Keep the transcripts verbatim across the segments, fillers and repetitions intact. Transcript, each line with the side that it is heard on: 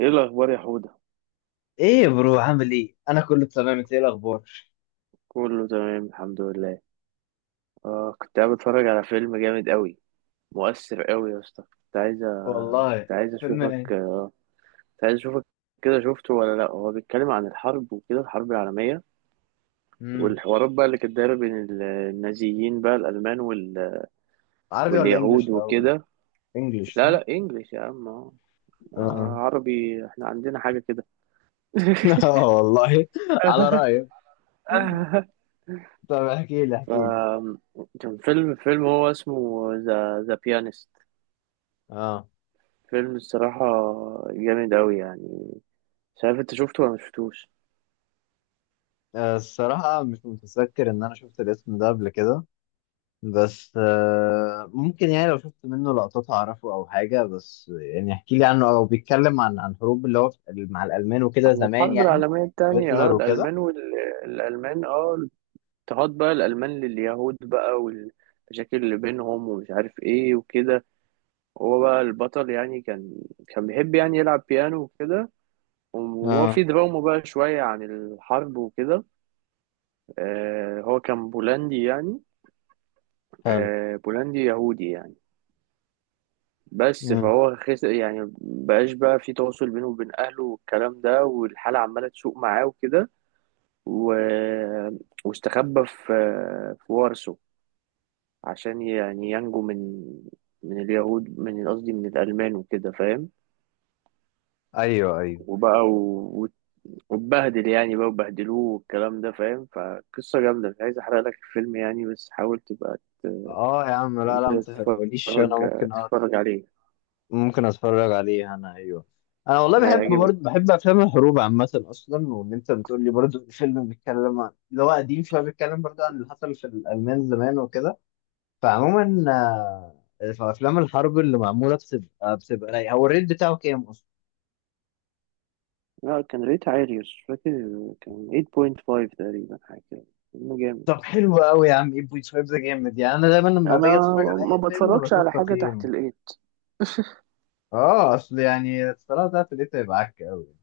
right: ايه الاخبار يا حوده؟
left: ايه يا برو عامل ايه، انا كله تمام، انت ايه الاخبار؟
right: كله تمام الحمد لله. اه كنت قاعد بتفرج على فيلم جامد قوي مؤثر قوي يا اسطى. كنت عايز
left: والله،
right: كنت عايز
left: فيلم
right: اشوفك
left: ايه؟
right: كنت عايز اشوفك كده، شفته ولا لا؟ هو بيتكلم عن الحرب وكده، الحرب العالميه،
left: امم
right: والحوارات بقى اللي كانت دايره بين ال- النازيين بقى الالمان وال...
left: عربي ولا انجليش
right: واليهود
left: الاول؟
right: وكده.
left: انجليش
right: لا
left: صح؟
right: لا، انجلش يا عم آه.
left: اه.
right: عربي احنا عندنا حاجه كده.
left: اه والله، على رايك. طب احكي لي احكي
right: ف
left: لي.
right: كان فيلم، فيلم هو اسمه ذا ذا بيانست.
left: اه.
right: فيلم الصراحة جامد أوي يعني. مش عارف أنت شفته ولا مشفتوش؟
left: آه، الصراحه مش متذكر ان انا شفت الاسم ده قبل كده، بس آه ممكن يعني لو شفت منه لقطات اعرفه او حاجه، بس يعني احكي لي عنه، او بيتكلم عن عن حروب اللي هو في- مع الالمان وكده
right: عن
left: زمان
right: الحرب
left: يعني.
right: العالمية التانية، اه
left: هتلر وكده؟
right: الألمان والألمان اه اضطهاد بقى الألمان لليهود بقى، والمشاكل اللي بينهم ومش عارف ايه وكده. هو بقى البطل يعني، كان كان بيحب يعني يلعب بيانو وكده، وهو
left: اه.
right: في دراما بقى شوية عن الحرب وكده. آه هو كان بولندي يعني.
left: حلو.
right: آه بولندي يهودي يعني. بس
left: مم.
right: فهو خس يعني، بقاش بقى في تواصل بينه وبين اهله والكلام ده، والحاله عماله تسوء معاه وكده و... واستخبى في في وارسو، عشان يعني ينجو من من اليهود، من قصدي من الالمان وكده، فاهم؟
left: ايوه ايوه.
right: وبقى و... واتبهدل يعني بقى وبهدلوه والكلام ده، فاهم؟ فقصه جامده. مش عايز احرق لك الفيلم يعني، بس حاول تبقى ت-
left: اه يا عم، لا
right: انت
left: لا ما تقوليش،
right: تتفرج
left: انا ممكن أ...
right: تتفرج عليه.
left: ممكن اتفرج عليه انا، ايوه. انا والله بحب
right: هيعجبك.
left: برضه، بحب افلام الحروب عامه اصلا، وان انت بتقول لي برضه الفيلم بيتكلم عن اللي هو قديم شويه، بيتكلم برضه عن اللي حصل في الالمان زمان وكده. فعموما، آه، فافلام الحرب اللي معموله بتبقى بتبقى رايقه. هو الريت بتاعه كام اصلا؟
right: لا، كان ريت عالي بس مش فاكر. كان ثمانية ونص تقريبا حاجة كده. فيلم جامد.
left: طب حلو قوي يا عم، تمانية فاصلة خمسة ده جامد يعني. انا دايما لما
right: أنا
left: باجي اتفرج على
right: ما
left: اي فيلم
right: بتفرجش
left: بشوف
right: على حاجة تحت
left: تقييمه،
right: الإيد.
left: اه. اصل يعني الصراحه ده في الريت هيبقى عك قوي.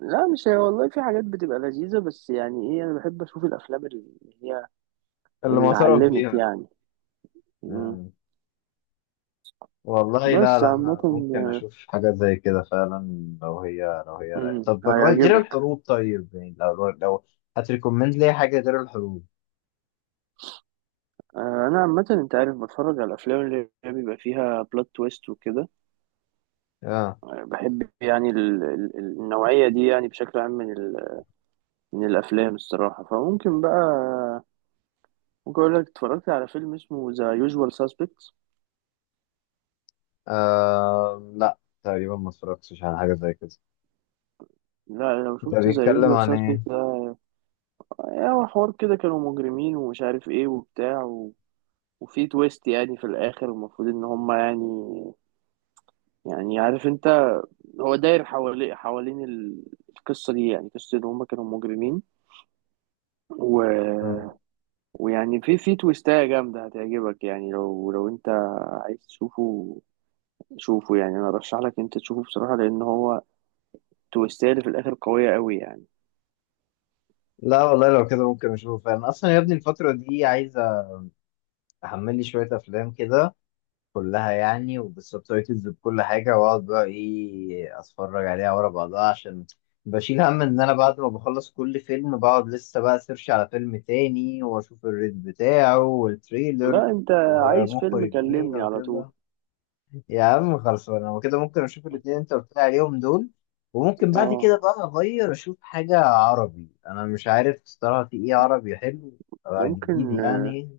right: لا مش هي، والله في حاجات بتبقى لذيذة، بس يعني إيه، أنا بحب أشوف الأفلام اللي هي
left: اللي
right: اللي
left: معترف
right: علمت
left: بيها.
right: يعني. مم.
left: آه. والله لا
right: بس
left: لا،
right: عامة.
left: انا ممكن اشوف حاجات زي كده فعلا لو هي لو هي رايقة.
right: مم،
left: طب غير
right: هيعجبك.
left: الحروب، طيب يعني، لو لو هتريكومند لي حاجه غير الحروب؟
right: آه، أنا عامة أنت عارف بتفرج على الأفلام اللي هي بيبقى فيها بلوت تويست وكده.
left: اه.
right: آه، بحب يعني ال- ال- النوعية دي يعني بشكل عام، من ال- من الأفلام الصراحة. فممكن بقى ممكن أقول لك اتفرجت على فيلم اسمه ذا يوجوال ساسبكتس.
left: آه لا، تقريبا ما اتفرجتش على حاجه زي كده.
right: لا لو
left: ده
right: شفت ذا
left: بيتكلم
right: يوجوال
left: عن ايه؟
right: ساسبكتس ده، يعني هو حوار كده، كانوا مجرمين ومش عارف ايه وبتاع و... وفي تويست يعني في الآخر، المفروض إن هما يعني، يعني عارف انت، هو داير حوالي حوالين ال- القصة دي، يعني قصة إن هما كانوا مجرمين و...
left: مم.
right: ويعني في في تويستاية جامدة هتعجبك، يعني لو لو انت عايز تشوفه شوفه. يعني انا ارشح لك انت تشوفه بصراحة، لان هو تويستاية اللي في الاخر قوية قوي يعني.
left: لا والله لو كده ممكن اشوفه فعلا. اصلا يا ابني الفتره دي عايز احمل لي شويه افلام كده، كلها يعني وبالسبتايتلز بكل حاجة، وأقعد بقى إيه، أتفرج عليها ورا بعضها، عشان بشيل هم إن أنا بعد ما بخلص كل فيلم بقعد لسه بقى سيرش على فيلم تاني وأشوف الريت بتاعه والتريلر
right: لا انت عايز فيلم
left: ومخرج مين
right: كلمني على طول.
left: وكده. يا عم خلاص، أنا وكده ممكن أشوف الاتنين أنت قلت لي عليهم دول، وممكن بعد كده
right: اه،
left: بقى أغير أشوف حاجة عربي. أنا مش عارف الصراحة في إيه عربي حلو؟ آه، جديد
right: ممكن.
left: يعني.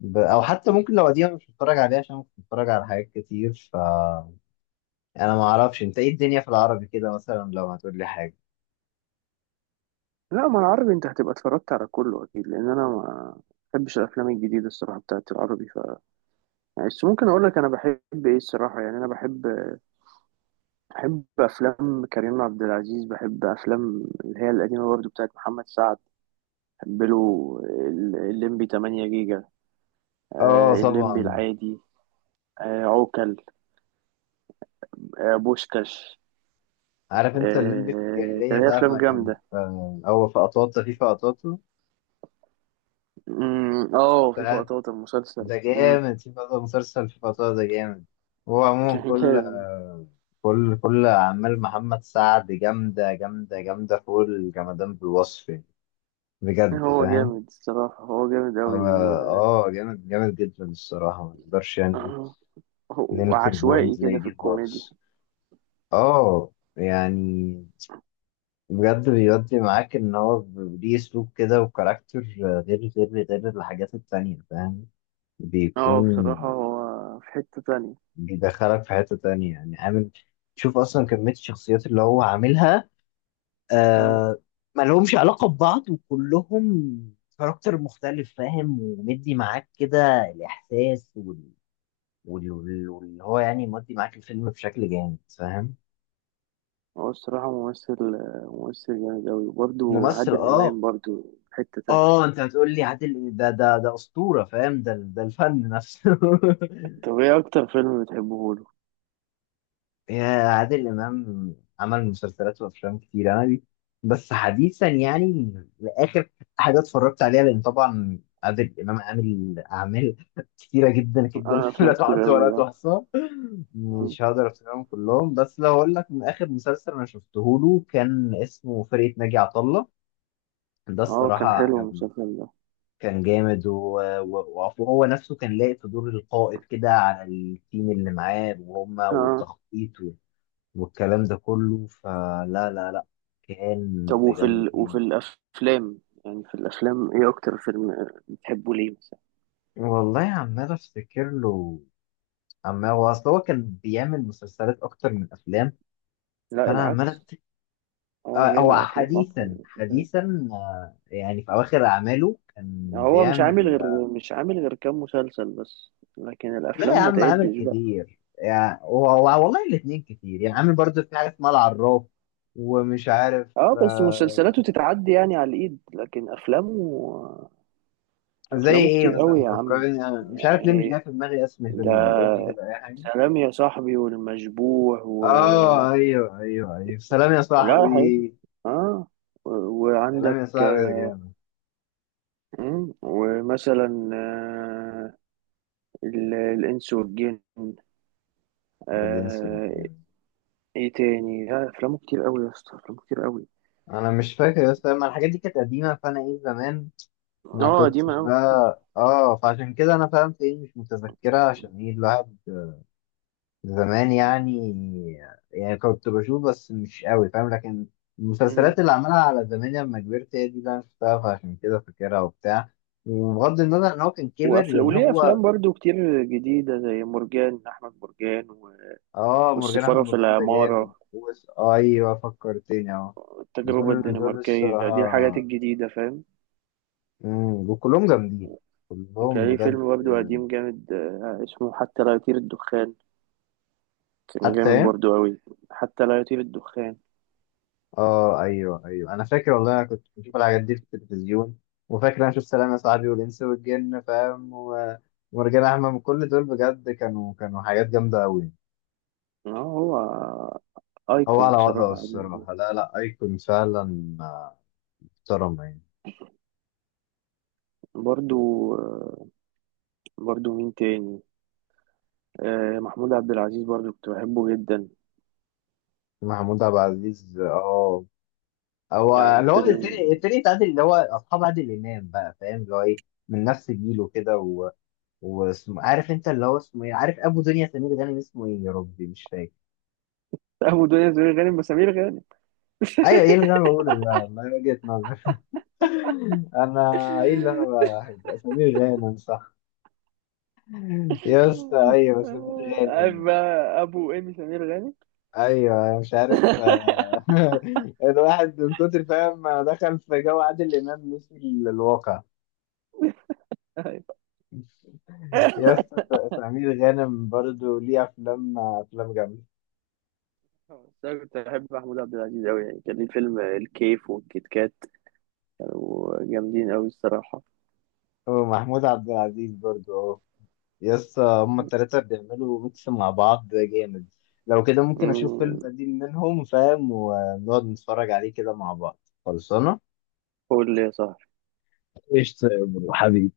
left: ب... او حتى ممكن لو قديمه، مش بتفرج عليها عشان كنت بتفرج على حاجات كتير. ف يعني انا ما اعرفش انت ايه الدنيا في العربي كده، مثلا لو هتقول لي حاجه.
right: لا، ما العربي انت هتبقى اتفرجت على كله اكيد، لان انا ما بحبش الافلام الجديده الصراحه بتاعت العربي. ف يعني، بس ممكن اقول لك انا بحب ايه الصراحه. يعني انا بحب بحب افلام كريم عبد العزيز. بحب افلام اللي هي القديمه برضو بتاعت محمد سعد. بحب له ال- الليمبي تمانية جيجا. آه،
left: اه
right: الليمبي
left: طبعا.
right: العادي. آه، عوكل. آه، بوشكاش.
left: عارف انت الليمبي في
right: آه،
left: الجاهليه،
right: كان ليه
left: ساعه
right: افلام
left: ما كان
right: جامده.
left: في- هو في قطاطا، في في قطاطا
right: أمم، اه في
left: ساعه،
right: لقطات المسلسل
left: ده
right: أمم،
left: جامد. في قطاطا مسلسل في قطاطا ده جامد. هو عموما
right: كان
left: كل
right: جامد.
left: كل كل اعمال محمد سعد جامده جامده جامده فوق الجمدان بالوصف يعني. بجد
right: هو
left: فاهم.
right: جامد الصراحة، هو جامد أوي و...
left: اه. آه، جامد جامد جدا الصراحه. ما اقدرش يعني ننكر بوينت
right: وعشوائي
left: زي
right: كده في
left: دي
right: الكوميديا.
left: خالص. اه يعني، بجد بيودي معاك ان هو ب- ليه اسلوب كده، وكاركتر غير غير غير الحاجات التانية فاهم.
right: اه
left: بيكون
right: بصراحة هو في حتة تانية.
left: بيدخلك في حتة تانية يعني. عامل، شوف اصلا كمية الشخصيات اللي هو عاملها.
right: أمم،
left: آه، ما لهمش علاقة ببعض، وكلهم كاركتر مختلف فاهم، ومدي معاك كده الاحساس وال- وال- وال- واللي هو يعني مدي معاك الفيلم بشكل جامد فاهم.
right: هو الصراحة ممثل ممثل جامد أوي، وبرضه
left: ممثل،
right: عادل
left: اه.
right: إمام برضه في حتة تانية.
left: اه انت هتقول لي عادل، ده ده ده اسطوره فاهم، ده ده الفن نفسه.
right: طب ايه أكتر فيلم بتحبه له؟
left: يا عادل امام عمل مسلسلات وافلام كتير، انا دي بس حديثا يعني، لاخر حاجه اتفرجت عليها، لان طبعا عادل امام عامل اعمال كتيره جدا جدا.
right: أنا
left: لا
right: أفلام كتير
left: تعد
right: أوي
left: ولا
right: اه
left: تحصى.
right: أمم،
left: مش هقدر افتكرهم كلهم، بس لو اقول لك، من اخر مسلسل انا شفته له كان اسمه فرقه ناجي عطا الله. ده
right: اه،
left: الصراحه
right: كان حلو
left: عجبني.
right: المسلسل ده.
left: كان جامد و- و- وعفو، هو نفسه كان لاقي في دور القائد كده على التيم اللي معاه وهم
right: اه.
left: والتخطيط و- والكلام ده كله. فلا لا لا، كان
right: طب وفي
left: بجد.
right: ال... وفي الأفلام، يعني في الأفلام ايه أكتر فيلم بتحبه ليه مثلا؟
left: والله عمال افتكر له، عمال. هو اصل هو كان بيعمل مسلسلات اكتر من افلام،
right: لا
left: فانا عمال
right: العكس،
left: افتكر.
right: هو
left: آه، هو
right: بيعمل افلام اكتر
left: حديثا
right: من مسلسلات.
left: حديثا، آه، يعني في اواخر اعماله كان
right: هو مش عامل
left: بيعمل.
right: غير مش عامل غير كام مسلسل بس، لكن
left: لا
right: الافلام
left: يا
right: ما
left: عم عامل
right: تعدش بقى.
left: كتير يعني، و- و- والله الاتنين كتير يعني، عامل برضو في حاجة اسمها العراف، ومش عارف.
right: اه، بس
left: آه،
right: مسلسلاته تتعدي يعني على الايد، لكن افلامه،
left: زي
right: افلامه
left: ايه
right: كتير قوي
left: مثلا؟
right: يا عم
left: فكرني، انا مش عارف ليه مش
right: يعني.
left: جاي في دماغي اسم الفيلم دي.
right: ده
left: قول لي كده اي حاجة.
right: سلام يا صاحبي، والمشبوح و
left: اه ايوه ايوه ايوه، سلام يا
right: لا حقيقي.
left: صاحبي.
right: اه، و-
left: سلام
right: وعندك
left: يا صاحبي يا
right: آه،
left: جامد.
right: مم، ومثلا آه، ال- الانس والجن.
left: والانس والجامد.
right: ايه تاني؟ لا افلامه كتير قوي يا اسطى، افلامه كتير قوي.
left: انا مش فاكر، بس انا الحاجات دي كانت قديمة، فانا ايه زمان
right: اه
left: ما
right: اه قديمه
left: كنتش
right: قوي.
left: بقى اه، فعشان كده انا فهمت ايه مش متذكرة عشان ايه. الواحد زمان يعني، يعني كنت بشوف بس مش قوي فاهم، لكن
right: امم
left: المسلسلات اللي عملها على زمان لما كبرت هي دي اللي انا شفتها فعشان كده فاكرها وبتاع. وبغض النظر ان هو كان كبر
right: وافلام،
left: يعني
right: وليه
left: هو.
right: افلام برضو كتير جديده، زي مرجان احمد مرجان و...
left: اه، مرجان احمد
right: والسفاره في
left: مرجان ده جامد،
right: العماره،
left: وس- ايوه فكرتني اهو.
right: والتجربه
left: دول دول
right: الدنماركيه، دي الحاجات
left: الصراحه،
right: الجديده، فاهم؟
left: امم وكلهم جامدين، كلهم
right: كان ليه
left: بجد.
right: فيلم برضو قديم جامد آه، اسمه حتى لا يطير الدخان. كان جامد
left: حتى،
right: برضو قوي. حتى لا يطير الدخان.
left: اه ايوه ايوه، انا فاكر والله، انا كنت بشوف الحاجات دي في التلفزيون. وفاكر انا شفت سلام يا صاحبي والانس والجن فاهم، و- ومرجان احمد، كل دول بجد كانوا كانوا حاجات جامده قوي.
right: اه، هو
left: هو
right: ايكون
left: على وضعه
right: بصراحه.
left: الصراحه، لا لا، ايكون فعلا، آه، محترم يعني.
right: برضو آه، برضو مين تاني؟ آه، محمود عبد العزيز برضو كنت بحبه جدا،
left: محمود عبد العزيز، اه، هو
right: يعني
left: اللي هو
right: فيلم.
left: الفريق، الفريق بتاع عادل، اللي هو اصحاب عادل امام بقى فاهم، اللي هو ايه، من نفس جيله كده و... واسمه، عارف انت اللي هو اسمه ايه، عارف، ابو دنيا سمير غانم، اسمه ايه يا ربي مش فاكر.
right: أبو دنيا سمير غانم، وسمير غانم.
left: ايوه، ايه اللي انا بقوله ده والله، وجهة نظر. انا، ايه اللي انا بحب سمير غانم صح يا اسطى، ايوه سمير
right: عارف
left: غانم.
right: بقى أبو إيمي سمير غانم.
left: ايوه، أنا مش عارف آه، الواحد من كتر فاهم ما دخل في جو عادل امام نسي ال- الواقع.
right: أيوة.
left: يا اسطى، س- سمير غانم برضو ليه افلام، افلام جامده.
right: بس أنا كنت بحب محمود عبد العزيز أوي يعني، كان ليه فيلم الكيف والكيت كات، كانوا جامدين أوي الصراحة.
left: ومحمود عبد العزيز برضو. يس، هما التلاتة بيعملوا ميكس مع بعض جامد. لو كده ممكن أشوف فيلم
right: أمم،
left: قديم منهم فاهم، ونقعد نتفرج عليه كده مع بعض. خلصانة.
right: قول لي يا صاحبي.
left: قشطة يا برو حبيبي.